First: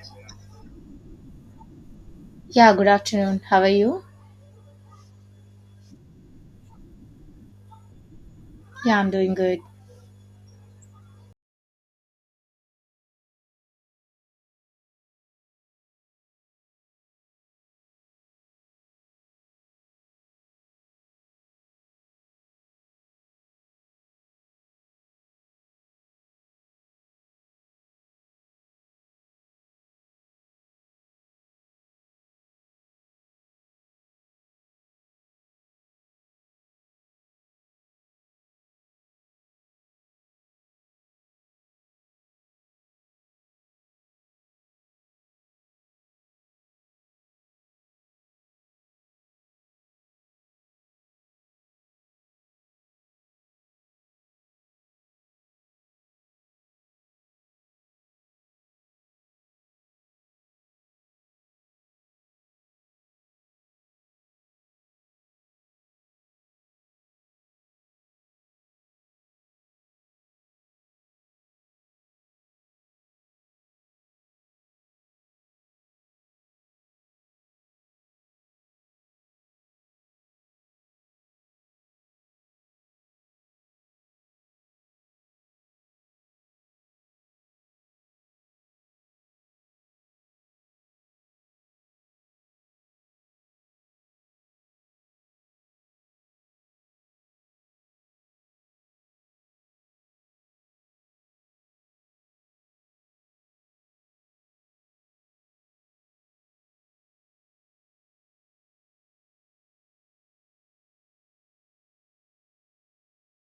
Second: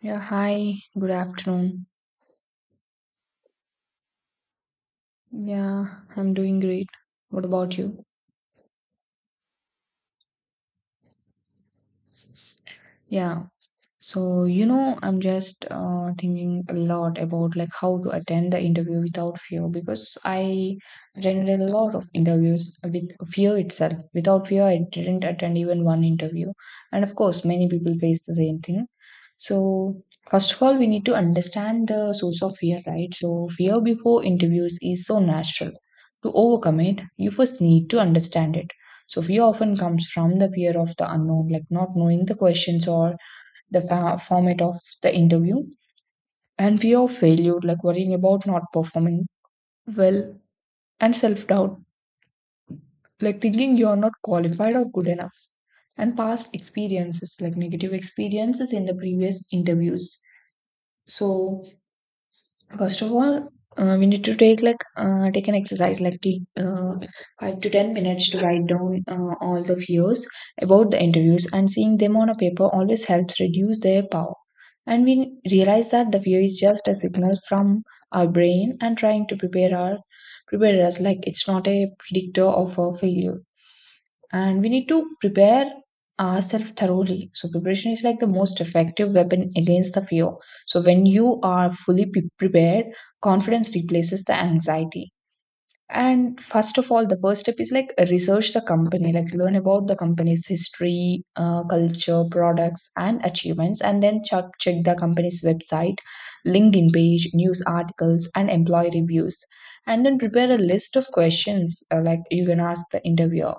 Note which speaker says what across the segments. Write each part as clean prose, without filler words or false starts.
Speaker 1: Yeah, hi, good afternoon.
Speaker 2: Yeah, good afternoon. How are you?
Speaker 1: Yeah, I'm doing great. What about you?
Speaker 2: Yeah, I'm doing good.
Speaker 1: Yeah, I'm just thinking a lot about like how to attend the interview without fear because I attended a lot of interviews with fear itself. Without fear, I didn't attend even one interview. And of course, many people face the same thing. So, first of all, we need to understand the source of fear, right? So, fear before interviews is so natural. To overcome it, you first need to understand it. So, fear often comes from the fear of the unknown, like not knowing the questions or the format of the interview, and fear of failure, like worrying about not performing well, and self doubt, like thinking you are not qualified or good enough, and past experiences, like negative experiences in the previous interviews. So, first of all, we need to take like take an exercise like take 5 to 10 minutes to write down all the fears about the interviews, and seeing them on a paper always helps reduce their power. And we realize that the fear is just a signal from our brain and trying to prepare us, like it's not a predictor of a failure, and we need to prepare ourselves thoroughly. So preparation is like the most effective weapon against the fear. So when you are fully prepared, confidence replaces the anxiety. And first of all, the first step is like research the company, like learn about the company's history, culture, products, and achievements, and then check the company's website, linkedin page, news articles, and employee reviews, and then prepare a list of questions like you can ask the interviewer.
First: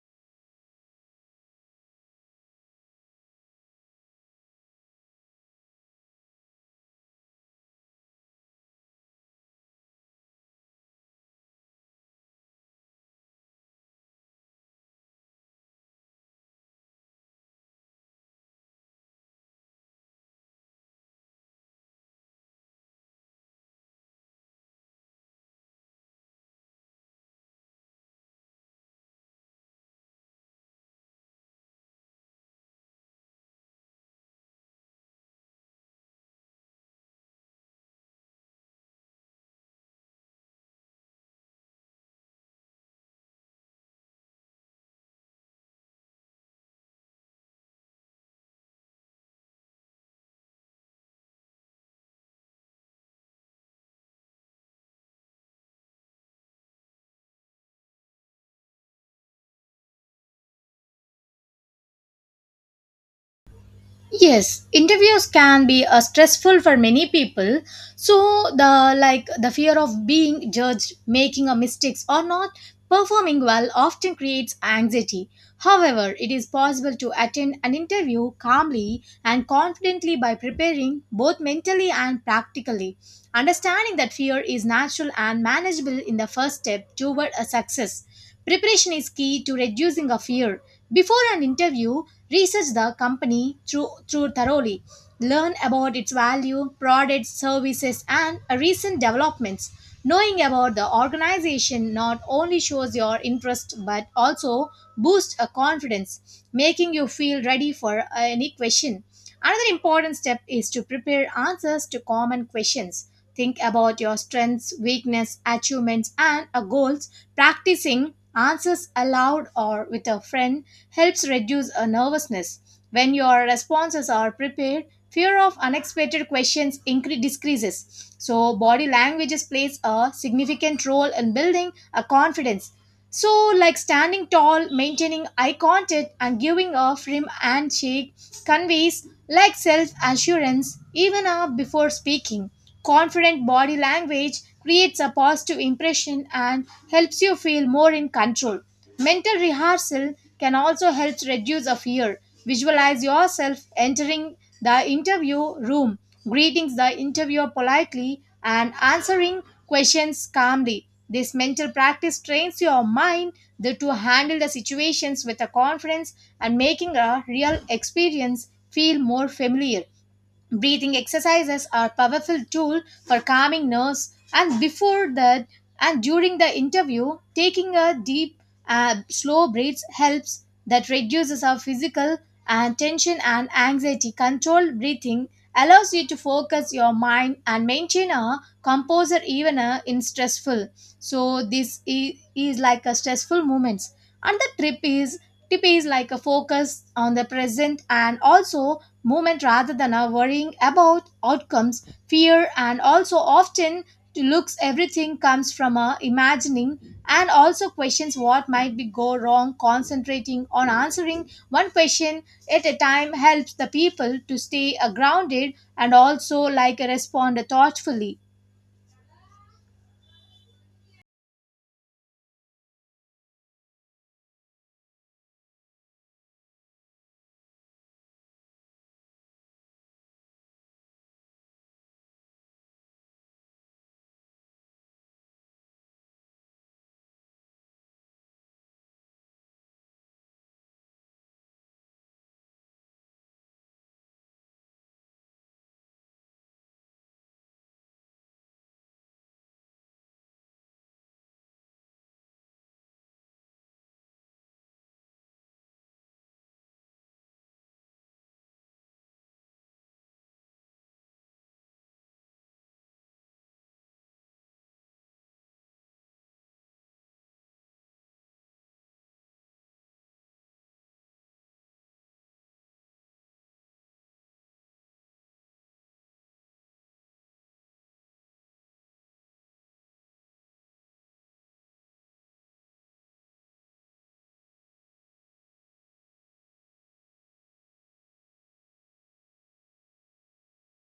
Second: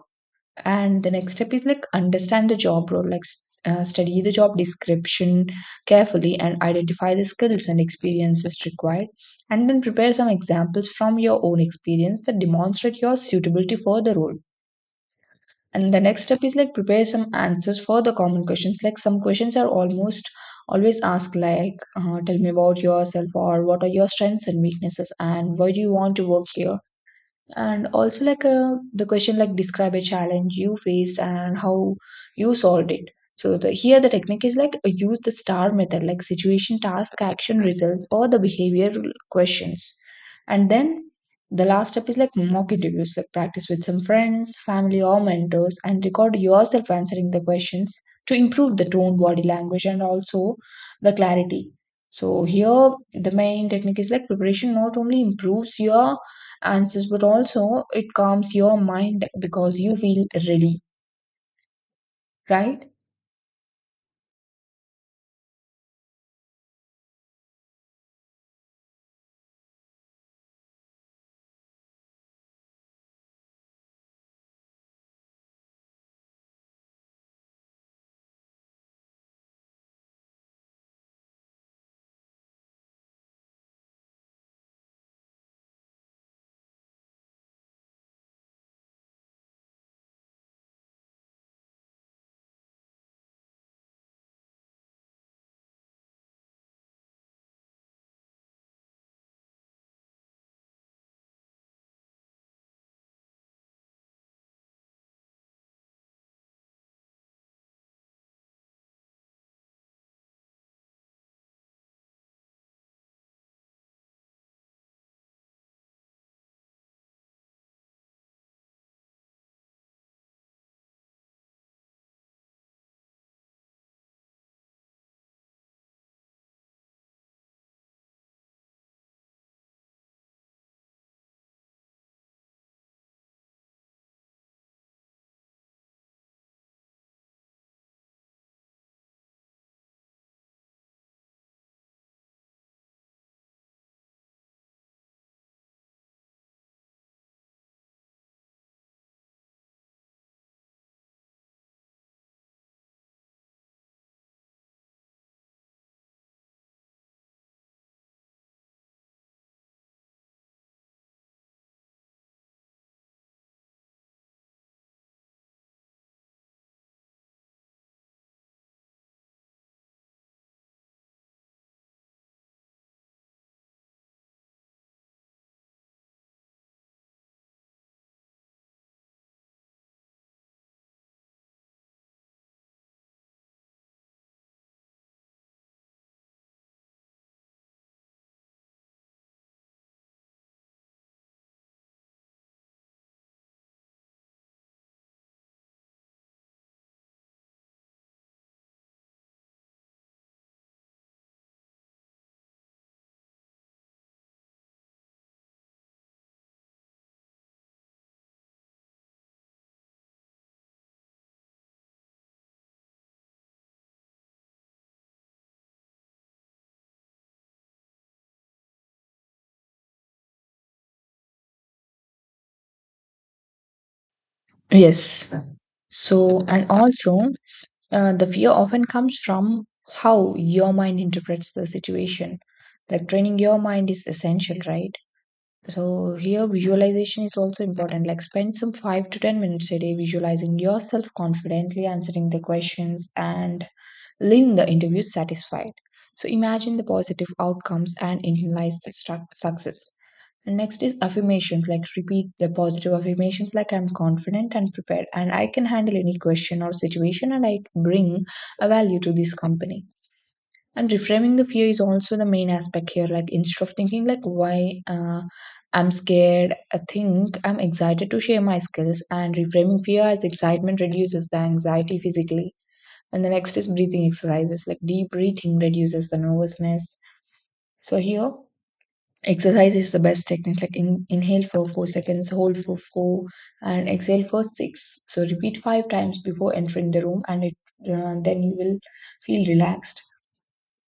Speaker 1: And the next step is like understand the job role, like study the job description carefully and identify the skills and experiences required. And then prepare some examples from your own experience that demonstrate your suitability for the role. And the next step is like prepare some answers for the common questions. Like some questions are almost always asked, like tell me about yourself, or what are your strengths and weaknesses, and why do you want to work here, and also like the question like describe a challenge you faced and how you solved it. So the here the technique is like use the star method, like situation, task, action, result, or the behavioral questions. And then the last step is like mock interviews, like practice with some friends, family, or mentors, and record yourself answering the questions to improve the tone, body language, and also the clarity. So here the main technique is like preparation not only improves your answers, but also it calms your mind because you feel ready, right?
Speaker 2: Yes, interviews can be stressful for many people. So the fear of being judged, making a mistakes or not performing well often creates anxiety. However, it is possible to attend an interview calmly and confidently by preparing both mentally and practically. Understanding that fear is natural and manageable in the first step toward a success. Preparation is key to reducing a fear. Before an interview, research the company through thoroughly. Learn about its value, products, services, and recent developments. Knowing about the organization not only shows your interest but also boosts a confidence, making you feel ready for any question. Another important step is to prepare answers to common questions. Think about your strengths, weakness, achievements, and goals. Practicing answers aloud or with a friend helps reduce a nervousness. When your responses are prepared, fear of unexpected questions decreases. So, body language plays a significant role in building a confidence. So, like standing tall, maintaining eye contact, and giving a firm handshake conveys like self assurance even before speaking. Confident body language creates a positive impression and helps you feel more in control. Mental rehearsal can also help reduce a fear. Visualize yourself entering the interview room, greeting the interviewer politely, and answering questions calmly. This mental practice trains your mind to handle the situations with a confidence and making a real experience feel more familiar. Breathing exercises are powerful tool for calming nerves and before that and during the interview taking a deep slow breaths helps that reduces our physical and tension and anxiety controlled breathing allows you to focus your mind and maintain a composure even in stressful, so this is like a stressful moments. And the trip is tip is like a focus on the present and also movement rather than a worrying about outcomes, fear, and also often to looks everything comes from a imagining and also questions what might be go wrong. Concentrating on answering one question at a time helps the people to stay grounded and also like respond thoughtfully.
Speaker 1: Yes. So, and also, the fear often comes from how your mind interprets the situation. Like training your mind is essential, right? So, here visualization is also important. Like, spend some five to 10 minutes a day visualizing yourself confidently answering the questions and leaving the interview satisfied. So, imagine the positive outcomes and internalize the success. And next is affirmations, like repeat the positive affirmations, like I'm confident and prepared, and I can handle any question or situation, and I bring a value to this company. And reframing the fear is also the main aspect here. Like instead of thinking like why I'm scared, I think I'm excited to share my skills. And reframing fear as excitement reduces the anxiety physically. And the next is breathing exercises, like deep breathing reduces the nervousness. So here exercise is the best technique. Like inhale for 4 seconds, hold for four, and exhale for six. So repeat five times before entering the room, and it then you will feel relaxed.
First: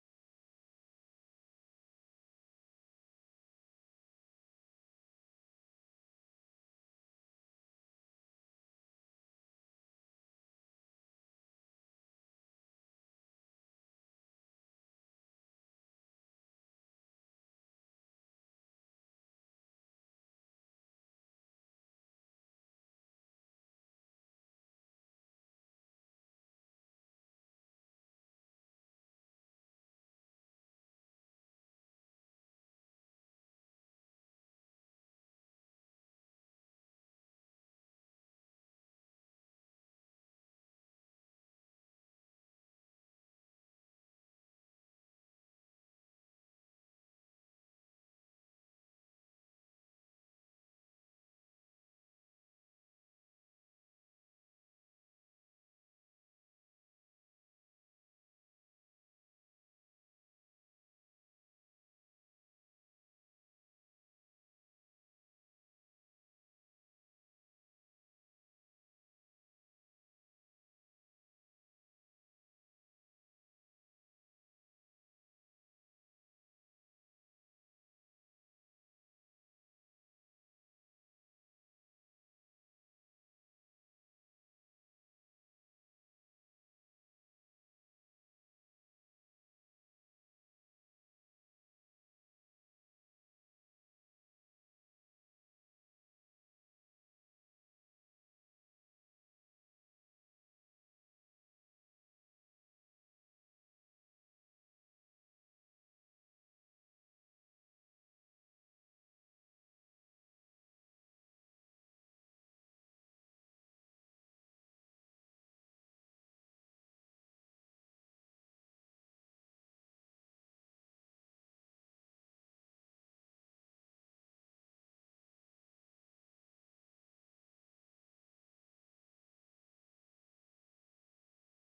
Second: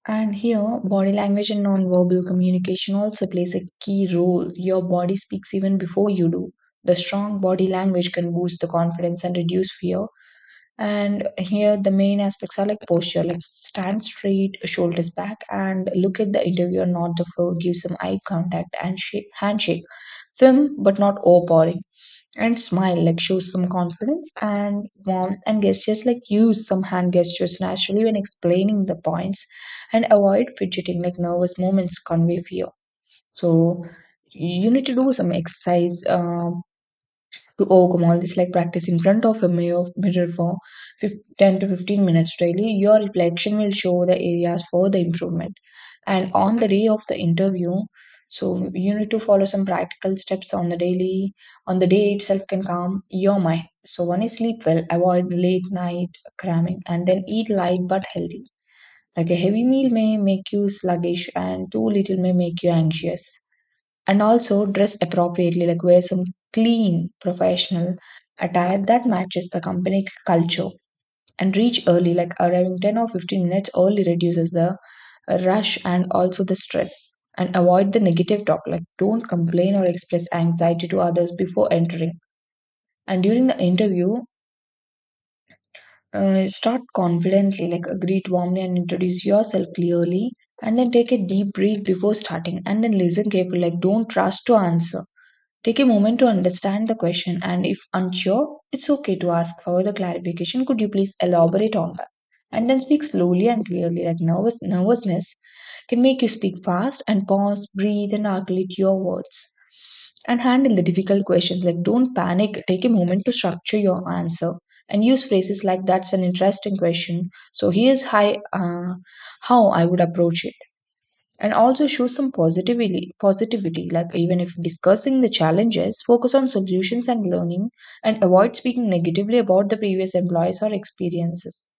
Speaker 1: And here, body language and non-verbal communication also plays a key role. Your body speaks even before you do. The strong body language can boost the confidence and reduce fear, and here the main aspects are like posture, like stand straight, shoulders back, and look at the interviewer, not the floor. Give some eye contact and handshake. Firm but not overpowering. And smile, like show some confidence and warmth, and gestures, like use some hand gestures naturally when explaining the points, and avoid fidgeting, like nervous movements convey fear. So you need to do some exercise. To overcome all this, like practice in front of a mirror for 10 to 15 minutes daily. Your reflection will show the areas for the improvement. And on the day of the interview, so you need to follow some practical steps on the daily on the day itself can calm your mind. So one is sleep well, avoid late night cramming, and then eat light but healthy, like a heavy meal may make you sluggish and too little may make you anxious. And also dress appropriately, like wear some clean, professional attire that matches the company culture, and reach early, like arriving 10 or 15 minutes early reduces the rush and also the stress, and avoid the negative talk, like don't complain or express anxiety to others before entering. And during the interview, start confidently, like greet warmly and introduce yourself clearly, and then take a deep breath before starting. And then listen carefully, like don't rush to answer. Take a moment to understand the question, and if unsure, it's okay to ask for the clarification. Could you please elaborate on that? And then speak slowly and clearly, like nervousness can make you speak fast, and pause, breathe, and articulate your words. And handle the difficult questions. Like don't panic. Take a moment to structure your answer, and use phrases like "That's an interesting question. So here's uh, how I would approach it." And also show some positivity, like even if discussing the challenges, focus on solutions and learning, and avoid speaking negatively about the previous employees or experiences.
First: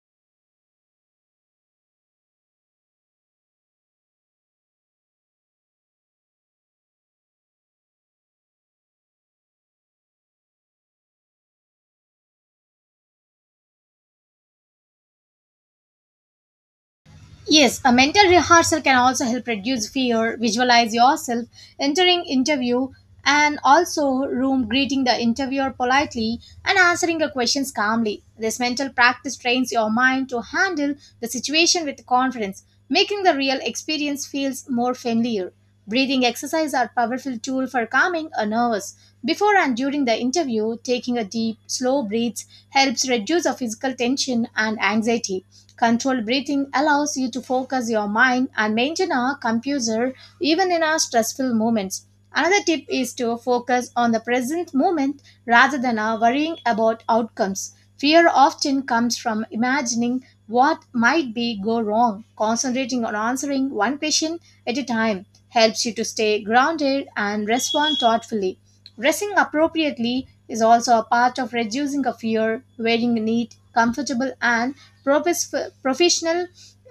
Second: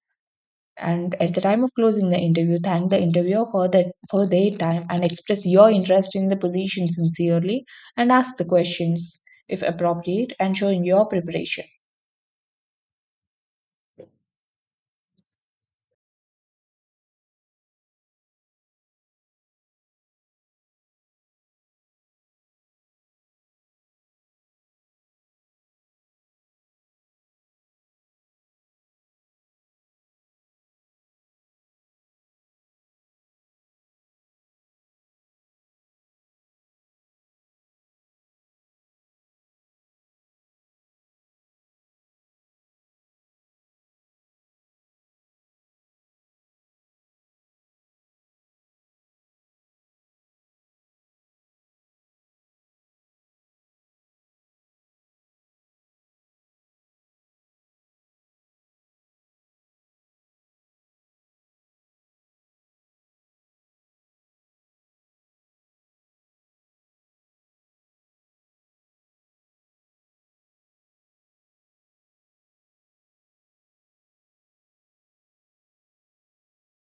Speaker 1: And at the time of closing the interview, thank the interviewer for their time and express your interest in the position sincerely, and ask the questions if appropriate, and showing your preparation.
Speaker 2: Yes, a mental rehearsal can also help reduce fear. Visualize yourself entering interview and also room, greeting the interviewer politely and answering the questions calmly. This mental practice trains your mind to handle the situation with confidence, making the real experience feels more familiar. Breathing exercises are powerful tool for calming a nervous. Before and during the interview, taking a deep, slow breaths helps reduce a physical tension and anxiety. Controlled breathing allows you to focus your mind and maintain a composure even in our stressful moments. Another tip is to focus on the present moment rather than worrying about outcomes. Fear often comes from imagining what might be go wrong. Concentrating on answering one question at a time helps you to stay grounded and respond thoughtfully. Dressing appropriately is also a part of reducing a fear. Wearing neat, comfortable, and professional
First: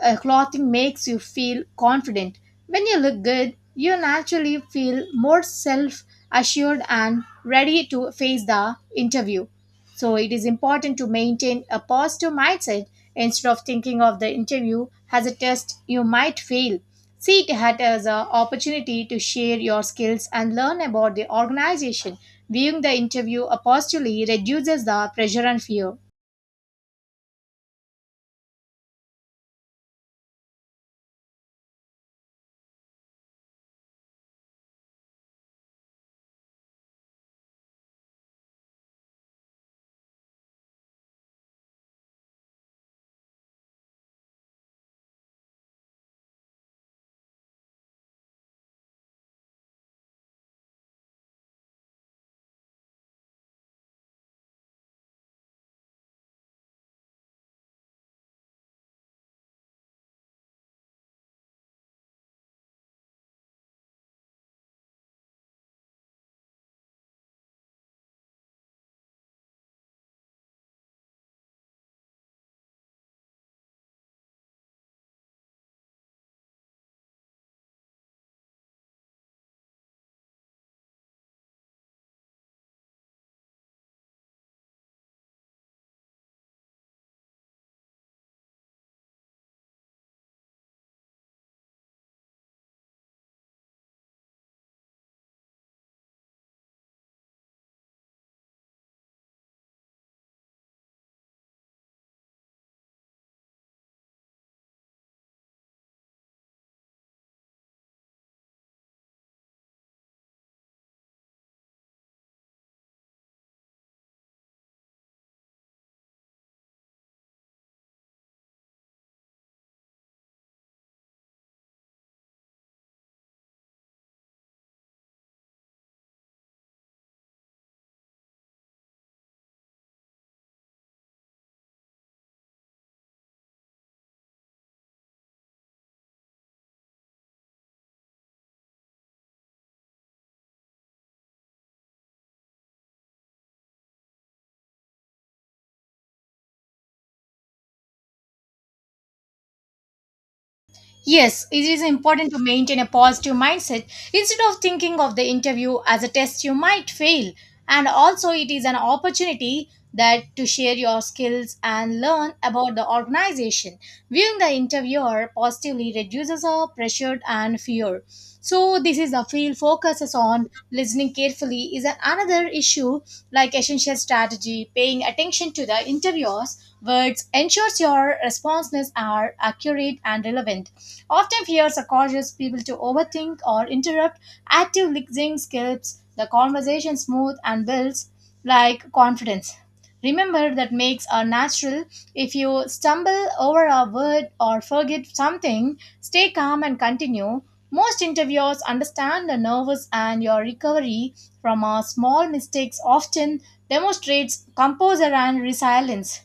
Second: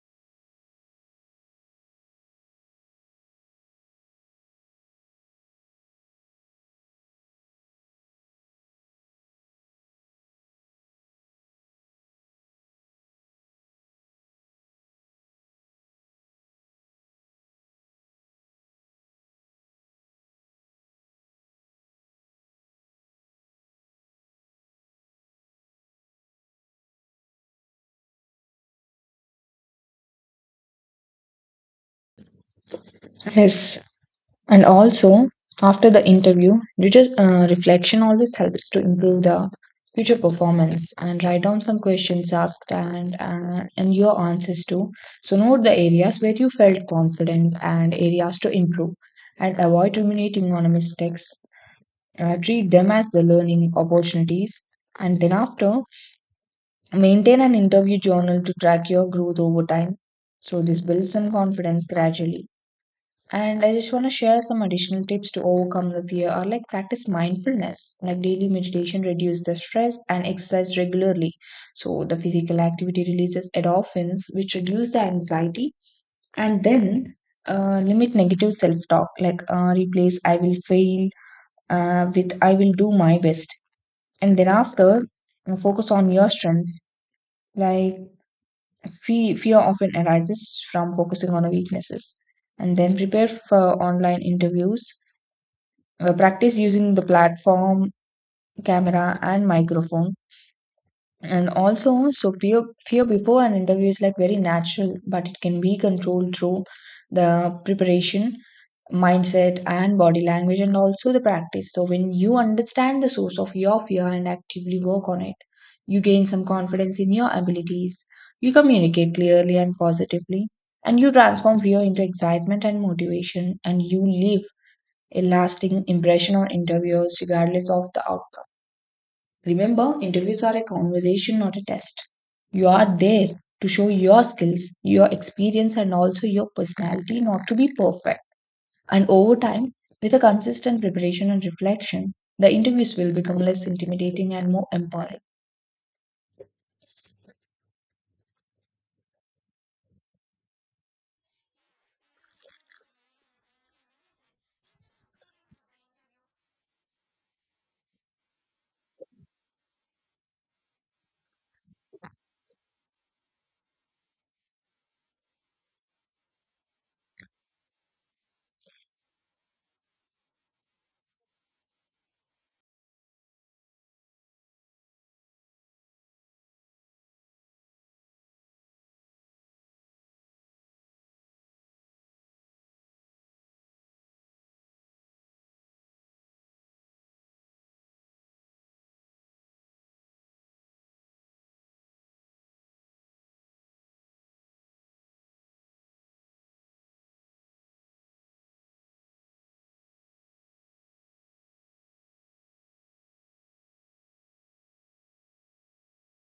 Speaker 2: clothing makes you feel confident. When you look good, you naturally feel more self assured and ready to face the interview. So it is important to maintain a positive mindset instead of thinking of the interview as a test you might fail. See it had as an opportunity to share your skills and learn about the organization. Viewing the interview positively reduces the pressure and fear.
Speaker 1: Yes. And also, after the interview, you just reflection always helps to improve the future performance, and write down some questions asked and and your answers too. So, note the areas where you felt confident and areas to improve, and avoid ruminating on mistakes. Treat them as the learning opportunities. And then, after, maintain an interview journal to track your growth over time. So, this builds some confidence gradually. And I just want to share some additional tips to overcome the fear, or like practice mindfulness, like daily meditation reduce the stress, and exercise regularly. So the physical activity releases endorphins, which reduce the anxiety. And then limit negative self-talk, like replace "I will fail" with "I will do my best." And then after, focus on your strengths. Like fear often arises from focusing on our weaknesses. And then prepare for online interviews, practice using the platform, camera, and microphone. And also, so fear before an interview is like very natural, but it can be controlled through the preparation, mindset, and body language, and also the practice. So, when you understand the source of your fear and actively work on it, you gain some confidence in your abilities, you communicate clearly and positively, and you transform fear into excitement and motivation, and you live a lasting impression on interviewers, regardless of the outcome. Remember, interviews are a conversation, not a test. You are there to show your skills, your experience, and also your personality, not to be perfect. And over time, with a consistent preparation and reflection, the interviews will become less intimidating and more empowering.
Speaker 2: Yes, it is important to maintain a positive mindset instead of thinking of the interview as a test you might fail. And also, it is an opportunity that to share your skills and learn about the organization. Viewing the interviewer positively reduces our pressure and fear. So, this is the field focuses on listening carefully is another issue, like essential strategy. Paying attention to the interviewer's words ensures your responses are accurate and relevant. Often fears are causes people to overthink or interrupt. Active listening keeps the conversation smooth and builds like confidence. Remember that makes are natural. If you stumble over a word or forget something, stay calm and continue. Most interviewers understand the nervous and your recovery from a small mistakes often demonstrates composure and resilience.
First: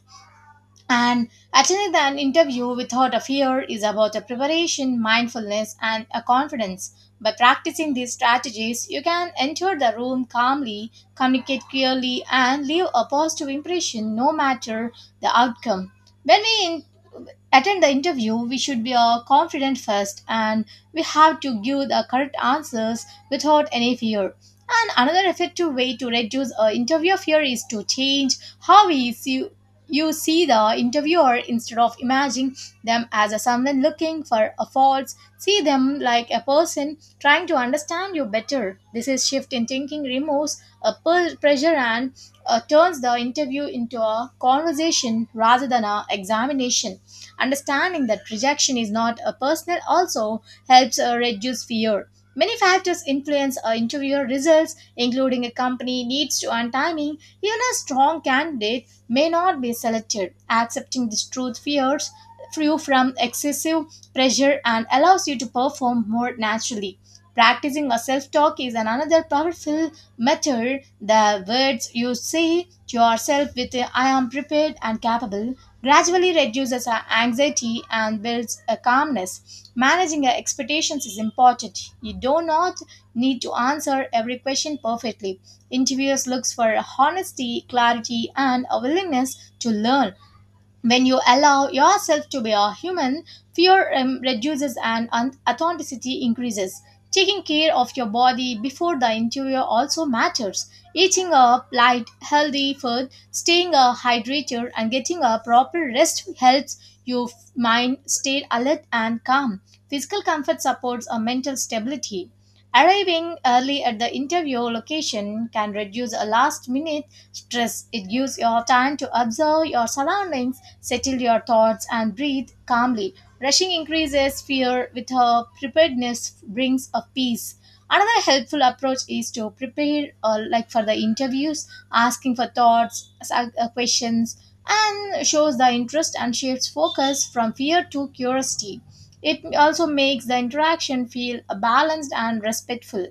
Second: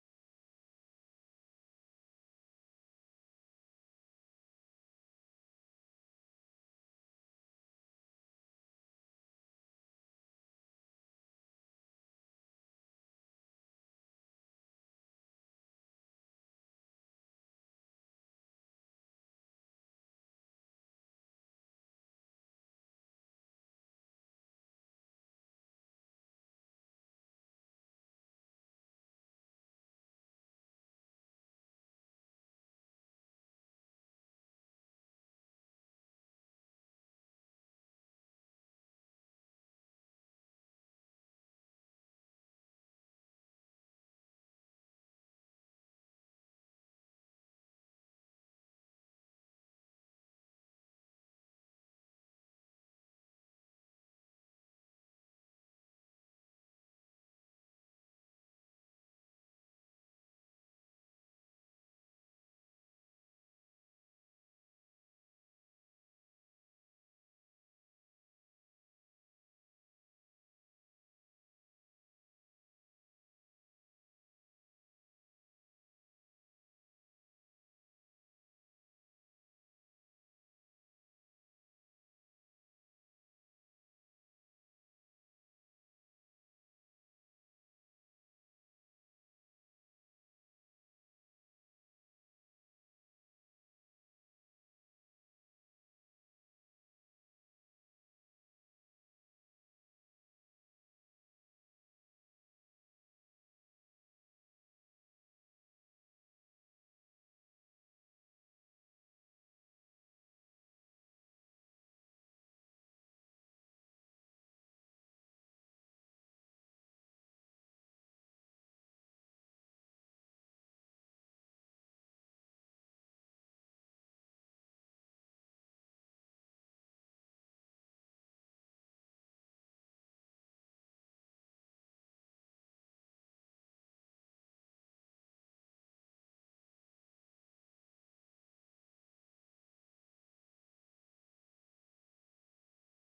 Speaker 2: And attending an interview without a fear is about a preparation, mindfulness, and a confidence. By practicing these strategies, you can enter the room calmly, communicate clearly, and leave a positive impression no matter the outcome. When we attend the interview, we should be confident first, and we have to give the correct answers without any fear. And another effective way to reduce interview fear is to change how you see the interviewer. Instead of imagining them as a someone looking for a faults, see them like a person trying to understand you better. This is shift in thinking removes a pressure and turns the interview into a conversation rather than a examination. Understanding that rejection is not a personal also helps reduce fear. Many factors influence interview results, including a company needs to and timing. Even a strong candidate may not be selected. Accepting this truth fears you from excessive pressure and allows you to perform more naturally. Practicing a self-talk is an another powerful method. The words you say to yourself with a, "I am prepared and capable" gradually reduces our anxiety and builds a calmness. Managing our expectations is important. You do not need to answer every question perfectly. Interviewers looks for honesty, clarity, and a willingness to learn. When you allow yourself to be a human, fear reduces and authenticity increases. Taking care of your body before the interior also matters. Eating a light, healthy food, staying a hydrated, and getting a proper rest helps your mind stay alert and calm. Physical comfort supports a mental stability. Arriving early at the interview location can reduce a last minute stress. It gives your time to observe your surroundings, settle your thoughts, and breathe calmly. Rushing increases fear with her preparedness brings a peace. Another helpful approach is to prepare like for the interviews, asking for thoughts, questions, and shows the interest and shifts focus from fear to curiosity. It also makes the interaction feel balanced and respectful.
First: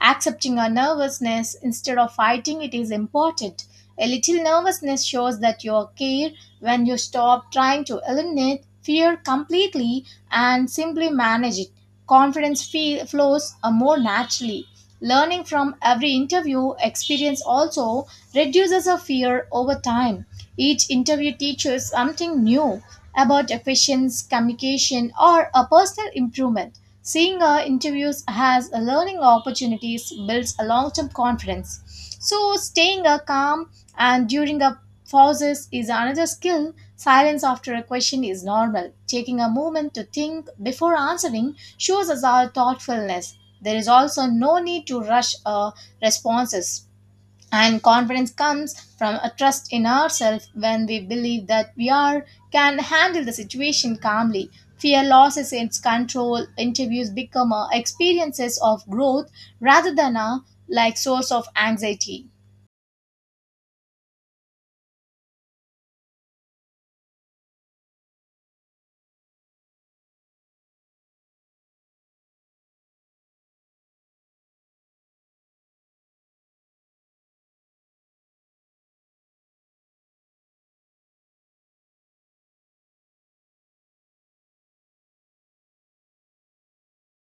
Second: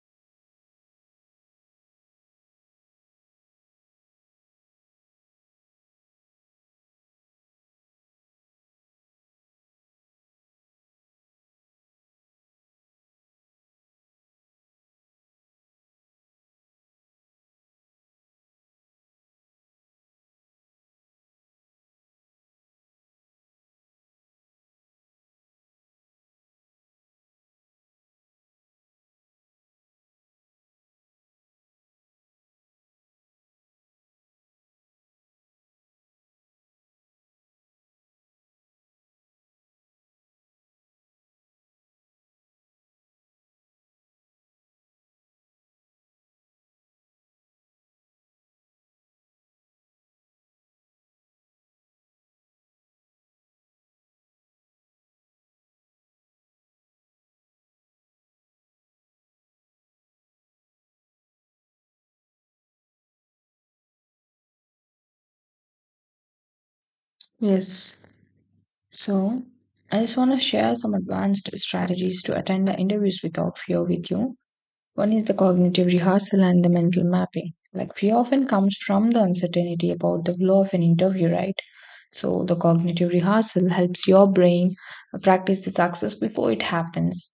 Speaker 2: Accepting our nervousness instead of fighting it is important. A little nervousness shows that you care when you stop trying to eliminate fear completely and simply manage it. Confidence flows more naturally. Learning from every interview experience also reduces our fear over time. Each interview teaches something new about efficiency, communication, or a personal improvement. Seeing interviews has a learning opportunities builds a long-term confidence. So staying calm and during a pauses is another skill. Silence after a question is normal. Taking a moment to think before answering shows us our thoughtfulness. There is also no need to rush responses. And confidence comes from a trust in ourselves when we believe that we are can handle the situation calmly. Fear loses its control. Interviews become experiences of growth rather than a like source of anxiety.
Speaker 1: Yes. So, I just want to share some advanced strategies to attend the interviews without fear with you. One is the cognitive rehearsal and the mental mapping. Like fear often comes from the uncertainty about the flow of an interview, right? So the cognitive rehearsal helps your brain practice the success before it happens.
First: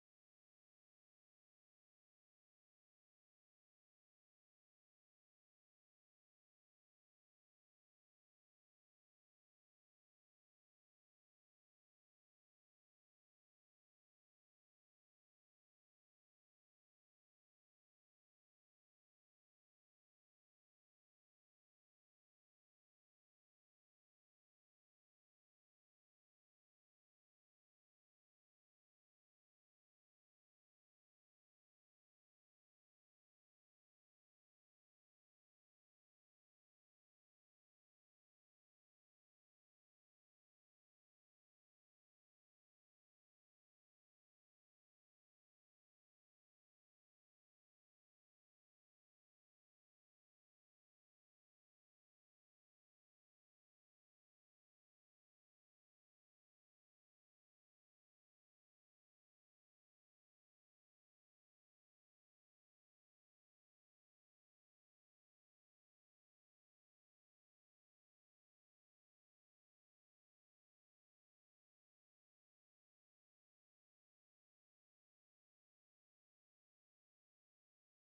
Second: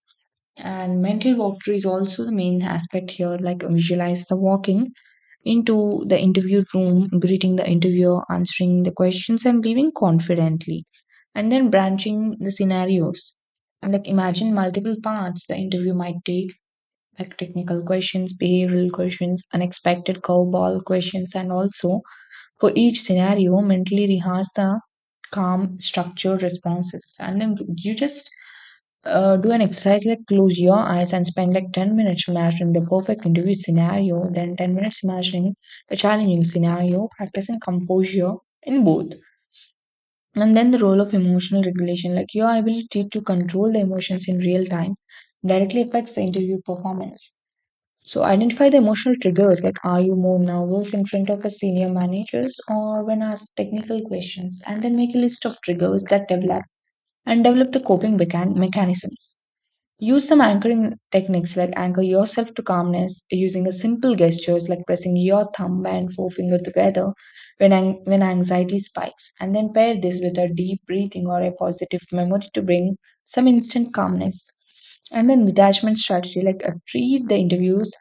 Speaker 1: And mental walkthrough is also the main aspect here, like visualize the walking into the interview room, greeting the interviewer, answering the questions, and leaving confidently. And then branching the scenarios. And like imagine multiple paths the interview might take, like technical questions, behavioral questions, unexpected curveball questions, and also for each scenario, mentally rehearse the calm, structured responses. And then you just do an exercise like close your eyes and spend like 10 minutes imagining the perfect interview scenario, then 10 minutes imagining a challenging scenario, practicing composure in both. And then the role of emotional regulation, like your ability to control the emotions in real time, directly affects the interview performance. So identify the emotional triggers, like are you more nervous in front of a senior managers or when asked technical questions, and then make a list of triggers that develop and develop the coping mechanisms. Use some anchoring techniques, like anchor yourself to calmness using a simple gestures like pressing your thumb and forefinger together when anxiety spikes. And then pair this with a deep breathing or a positive memory to bring some instant calmness. And then detachment strategy, like treat the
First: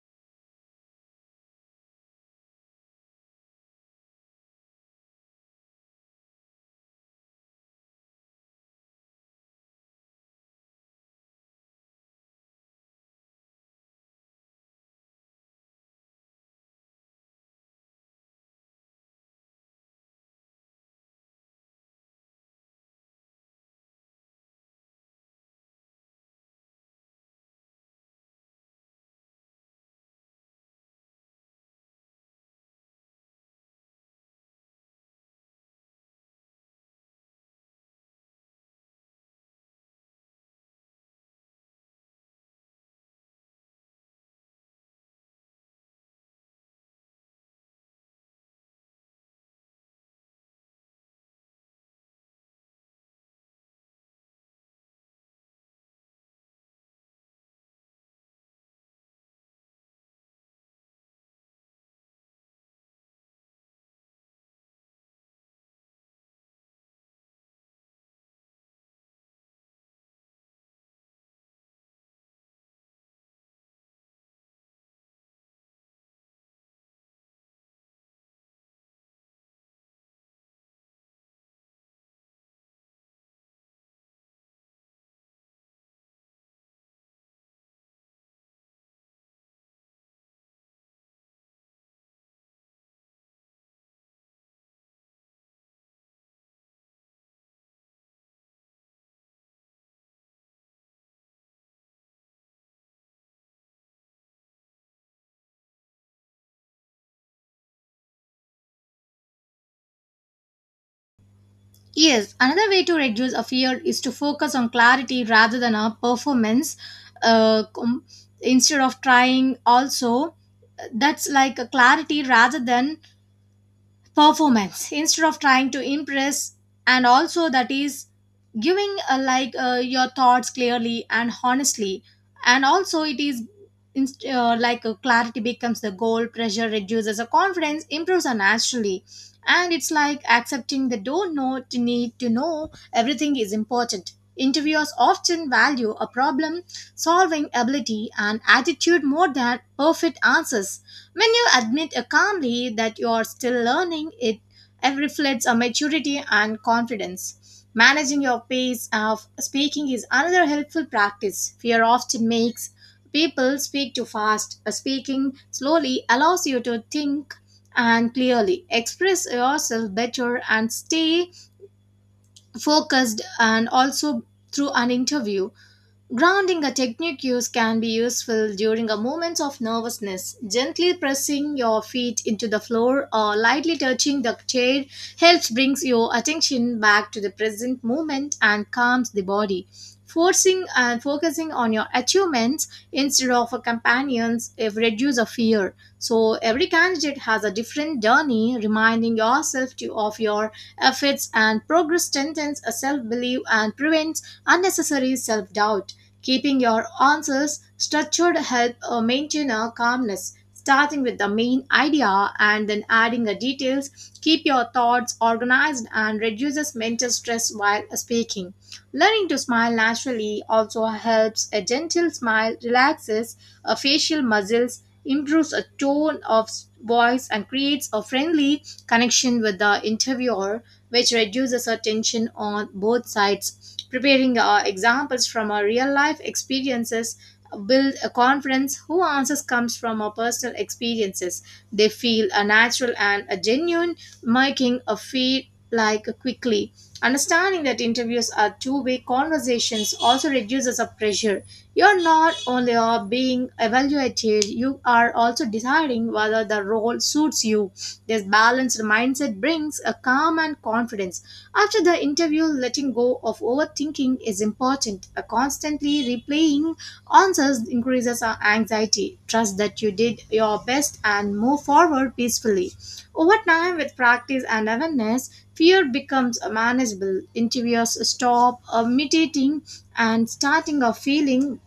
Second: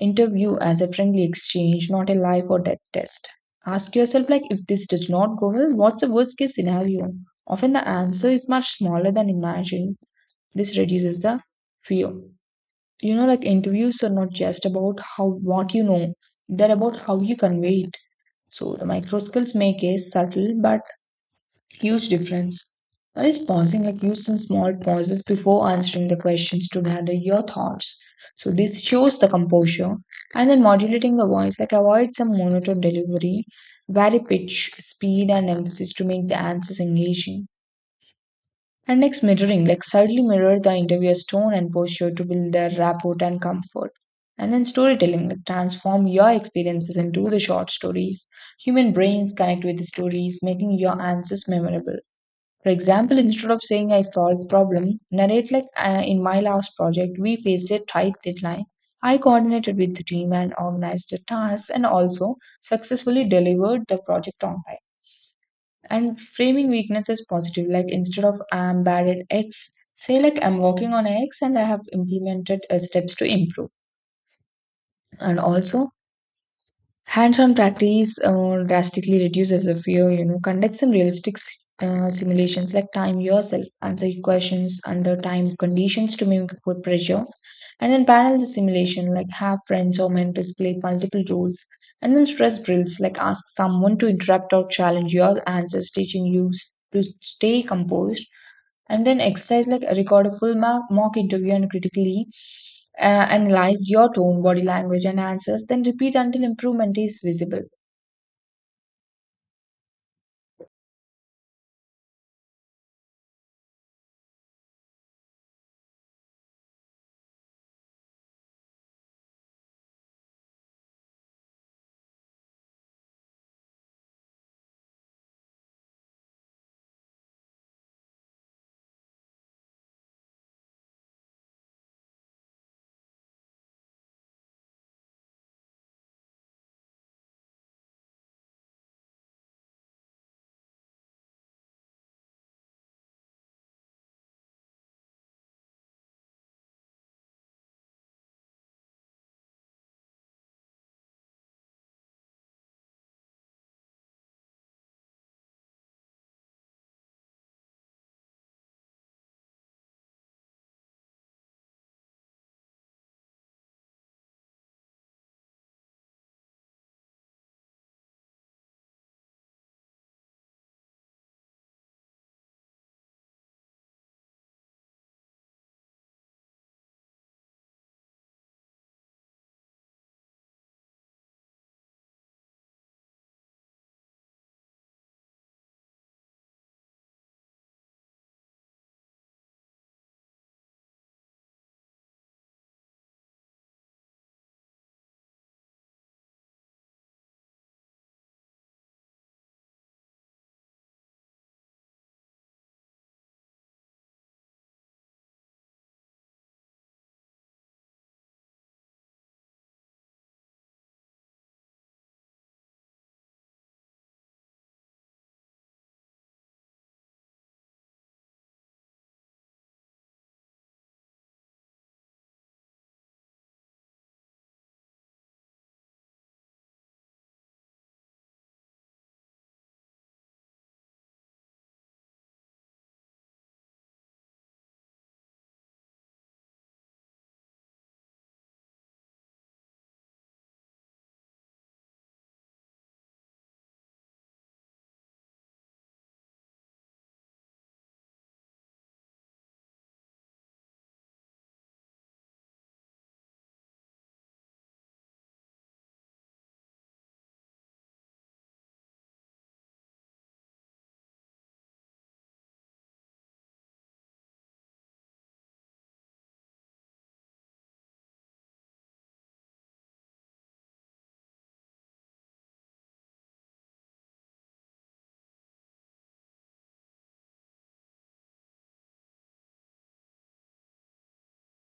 Speaker 1: interview as a friendly exchange, not a life or death test. Ask yourself, like if this does not go well, what's the worst case scenario? Often the answer is much smaller than imagined. This reduces the fear. You know, like interviews are not just about how what you know, they're about how you convey it. So the micro skills make a subtle but huge difference. That is pausing, like use some small pauses before answering the questions to gather your thoughts. So this shows the composure. And then modulating the voice, like avoid some monotone delivery, vary pitch, speed, and emphasis to make the answers engaging. And next, mirroring, like subtly mirror the interviewer's tone and posture to build their rapport and comfort. And then storytelling, like transform your experiences into the short stories. Human brains connect with the stories, making your answers memorable. For example, instead of saying I solved problem, narrate like in my last project, we faced a tight deadline. I coordinated with the team and organized the tasks and also successfully delivered the project on time. And framing weakness as positive, like instead of I'm bad at X, say like I'm working on X and I have implemented steps to improve. And also, hands-on practice drastically reduces the fear, you know. Conduct some realistic simulations, like time yourself, answer your questions under time conditions to mimic good pressure, and then parallel the simulation, like have friends or mentors play multiple roles, and then stress drills, like ask someone to interrupt or challenge your answers, teaching to stay composed, and then exercise like record a full mock interview and critically analyze your tone body language and answers, then repeat until improvement is visible.
Speaker 2: Yes, another way to reduce a fear is to focus on clarity rather than a performance. Uh, com- Instead of trying, also that's like a clarity rather than performance. Instead of trying to impress and also that is giving like your thoughts clearly and honestly, and also it is like clarity becomes the goal, pressure reduces, a confidence improves naturally. And it's like accepting the don't know to need to know everything is important. Interviewers often value a problem solving ability and attitude more than perfect answers. When you admit calmly that you are still learning, it reflects a maturity and confidence. Managing your pace of speaking is another helpful practice. Fear often makes people speak too fast. Speaking slowly allows you to think and clearly express yourself better and stay focused and also through an interview. Grounding a technique use can be useful during a moment of nervousness. Gently pressing your feet into the floor or lightly touching the chair helps brings your attention back to the present moment and calms the body. Forcing and focusing on your achievements instead of a companions if reduce a fear. So every candidate has a different journey. Reminding of your affects and progress strengthens a self-belief and prevents unnecessary self-doubt. Keeping your answers structured help maintain a calmness. Starting with the main idea and then adding the details keep your thoughts organized and reduces mental stress while speaking. Learning to smile naturally also helps. A gentle smile relaxes facial muscles, improves a tone of voice, and creates a friendly connection with the interviewer, which reduces a tension on both sides. Preparing examples from our real life experiences build a confidence. Who answers comes from our personal experiences, they feel a natural and a genuine, making a feel like quickly. Understanding that interviews are two-way conversations also reduces the pressure. You're not only are being evaluated, you are also deciding whether the role suits you. This balanced mindset brings a calm and confidence. After the interview, letting go of overthinking is important. A constantly replaying answers increases our anxiety. Trust that you did your best and move forward peacefully. Over time, with practice and awareness, fear becomes manageable. Interviewers stop mutating and starting a feeling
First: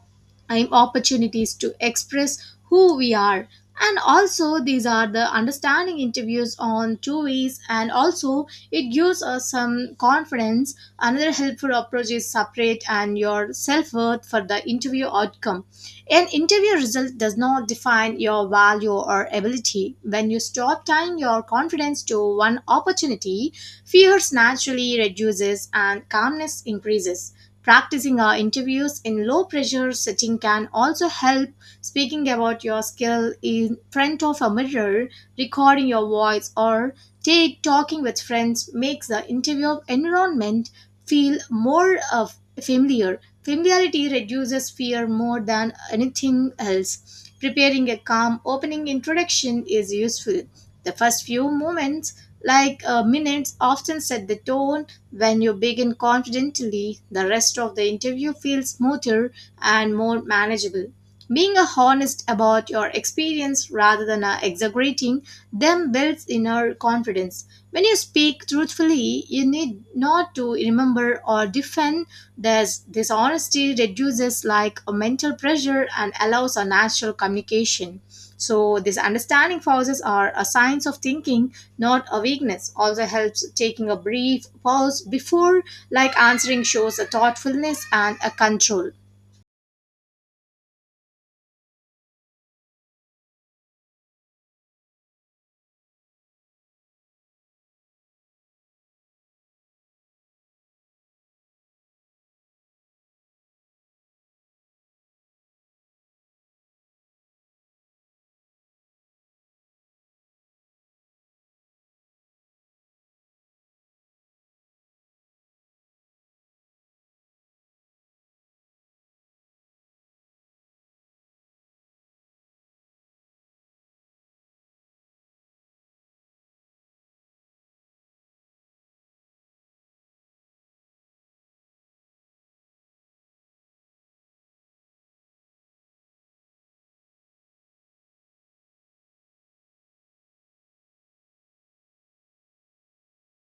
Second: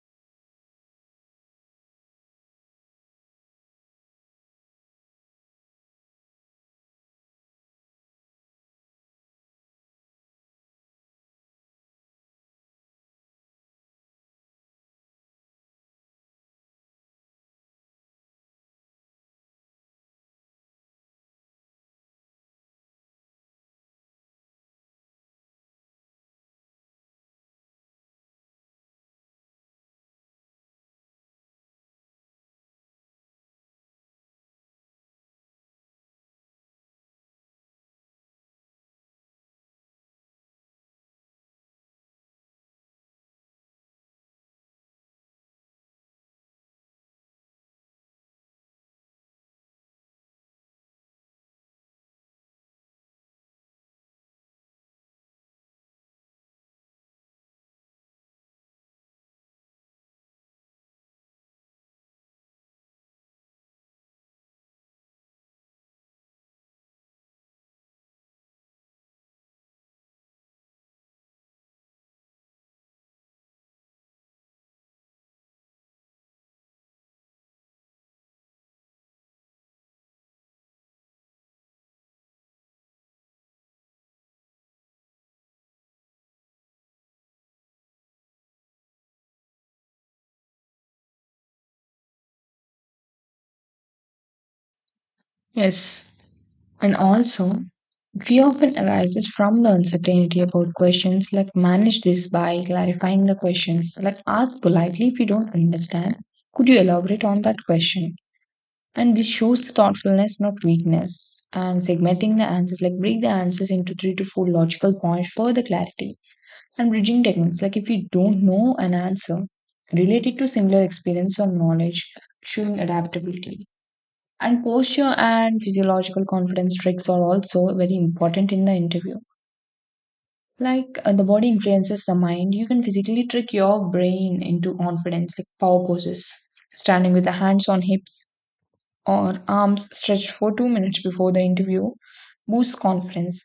Speaker 2: opportunities to express who we are, and also these are the understanding interviews on two ways, and also it gives us some confidence. Another helpful approach is separate and your self-worth for the interview outcome. An interview result does not define your value or ability. When you stop tying your confidence to one opportunity, fears naturally reduces and calmness increases. Practicing our interviews in low pressure setting can also help speaking about your skill in front of a mirror, recording your voice or take talking with friends makes the interview environment feel more of familiar. Familiarity reduces fear more than anything else. Preparing a calm opening introduction is useful. The first few moments, like minutes, often set the tone. When you begin confidently, the rest of the interview feels smoother and more manageable. Being honest about your experience rather than exaggerating them builds inner confidence. When you speak truthfully, you need not to remember or defend. This, dishonesty reduces like a mental pressure and allows a natural communication. So this understanding pauses are a signs of thinking, not a weakness. Also helps taking a brief pause before like answering shows a thoughtfulness and a control.
Speaker 1: Yes, and also fear often arises from the uncertainty about questions. Like manage this by clarifying the questions. Like ask politely if you don't understand. Could you elaborate on that question? And this shows the thoughtfulness, not weakness. And segmenting the answers, like break the answers into three to four logical points for the clarity. And bridging techniques, like if you don't know an answer, relate it to similar experience or knowledge, showing adaptability. And posture and physiological confidence tricks are also very important in the interview. Like the body influences the mind, you can physically trick your brain into confidence, like power poses, standing with the hands on hips or arms stretched for 2 minutes before the interview, boosts confidence.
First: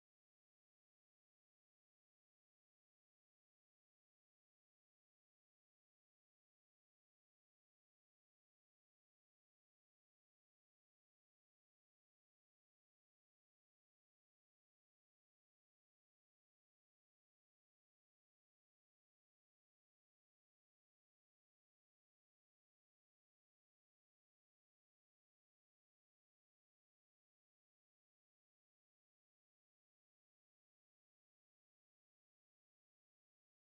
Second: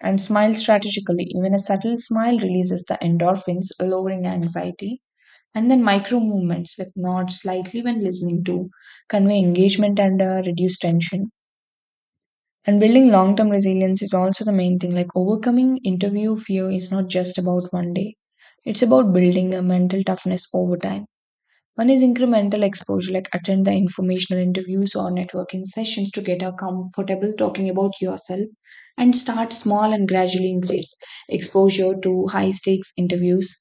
Speaker 1: And smile strategically. Even a subtle smile releases the endorphins, lowering anxiety. And then micro movements like nod slightly when listening to convey engagement and reduce tension. And building long term resilience is also the main thing. Like overcoming interview fear is not just about one day, it's about building a mental toughness over time. One is incremental exposure, like attend the informational interviews or networking sessions to get a comfortable talking about yourself and start small and gradually increase exposure to high stakes interviews.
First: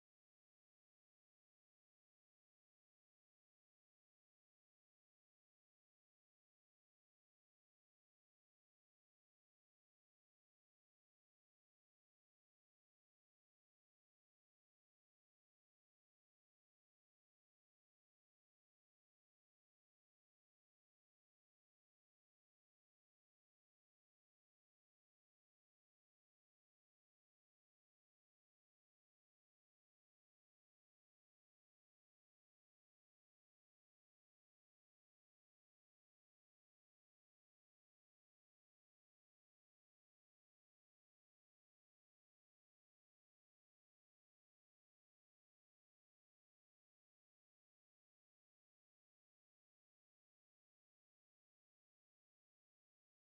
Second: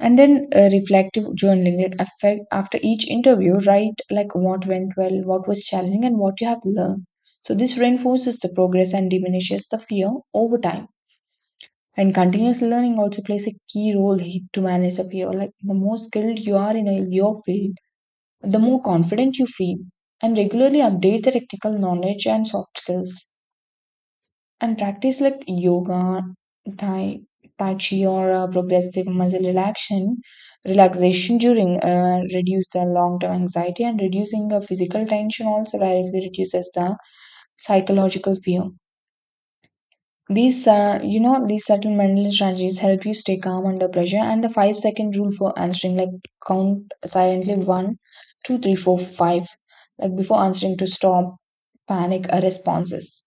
Speaker 1: And then reflective journaling, like affect, after each interview, write like what went well, what was challenging, and what you have learned. So this reinforces the progress and diminishes the fear over time. And continuous learning also plays a key role here to manage the fear. Like the more skilled you are in a, your field, the more confident you feel, and regularly update the technical knowledge and soft skills, and practice like yoga, thai tai chi, or progressive muscle relaxation during reduce the long term anxiety, and reducing the physical tension also directly reduces the psychological fear. These, you know, these settlemental strategies help you stay calm under pressure, and the 5 second rule for answering, like count silently one, two, three, four, five, like before answering to stop panic responses.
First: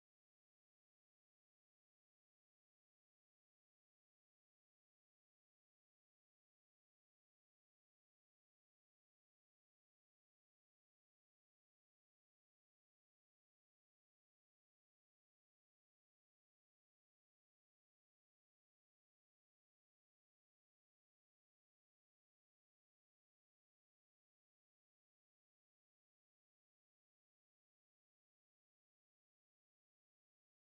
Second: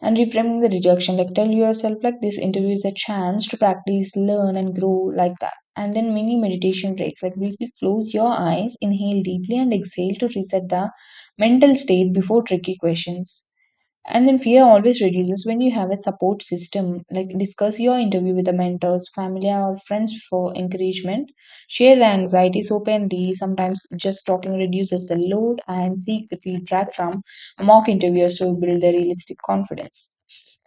Speaker 1: And reframing the rejection, like tell yourself, like this interview is a chance to practice, learn, and grow like that. And then mini meditation breaks, like briefly close your eyes, inhale deeply, and exhale to reset the mental state before tricky questions. And then fear always reduces when you have a support system. Like discuss your interview with the mentors, family, or friends for encouragement. Share the anxieties openly. Sometimes just talking reduces the load, and seek the feedback from mock interviewers to build the realistic confidence.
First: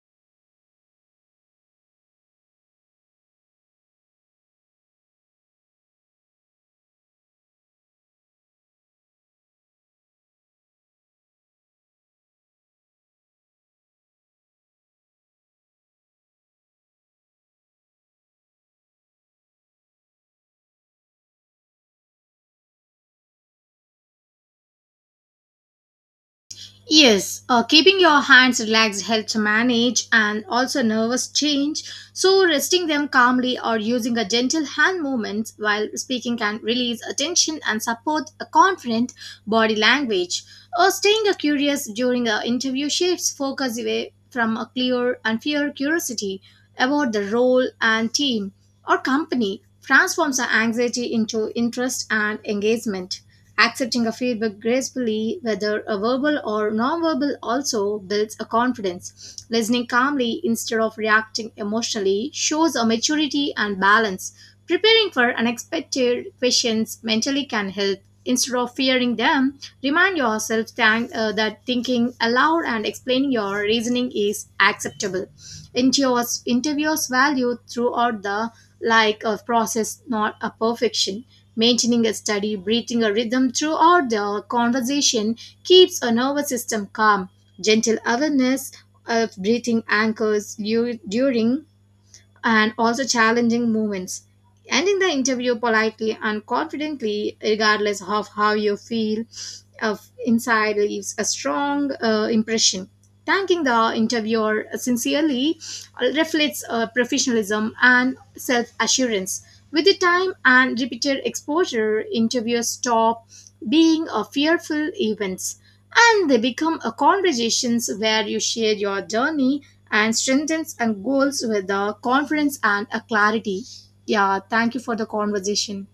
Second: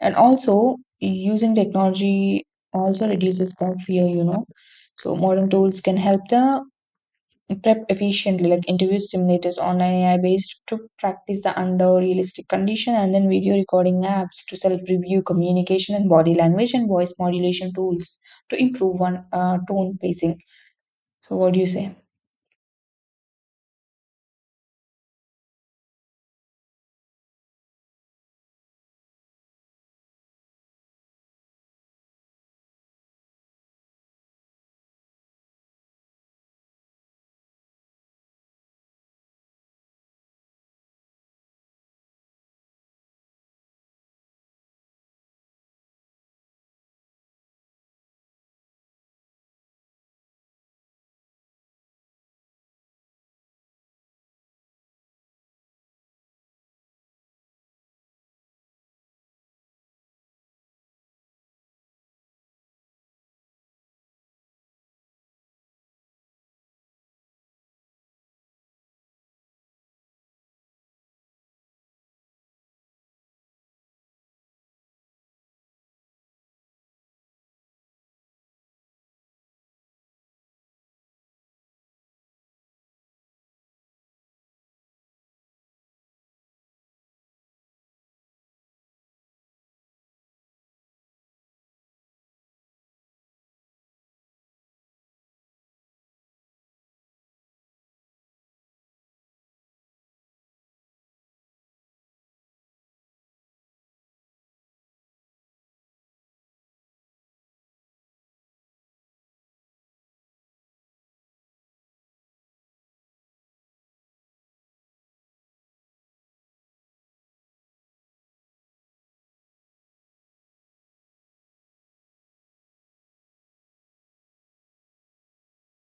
Speaker 1: And also, using technology also reduces the fear, you know. So, modern tools can help the prep efficiently, like interviews, simulators, online AI based to practice the under realistic condition, and then video recording apps to self review, communication, and body language, and voice modulation tools to improve one tone pacing. So, what do you say?
Speaker 2: Yes, keeping your hands relaxed helps manage and also nervous change. So, resting them calmly or using a gentle hand movement while speaking can release attention and support a confident body language. Or staying curious during an interview shifts focus away from a clear and fear. Curiosity about the role and team or company transforms the anxiety into interest and engagement. Accepting a feedback gracefully, whether a verbal or nonverbal, also builds a confidence. Listening calmly instead of reacting emotionally shows a maturity and balance. Preparing for unexpected questions mentally can help. Instead of fearing them, remind yourself that thinking aloud and explaining your reasoning is acceptable. Interviewers value throughout the like a process, not a perfection. Maintaining a steady breathing a rhythm throughout the conversation keeps a nervous system calm. Gentle awareness of breathing anchors you during and also challenging moments. Ending the interview politely and confidently, regardless of how you feel, of inside leaves a strong impression. Thanking the interviewer sincerely reflects professionalism and self assurance. With the time and repeated exposure, interviews stop being a fearful events and they become a conversations where you share your journey and strengths and goals with a confidence and a clarity. Yeah, thank you for the conversation.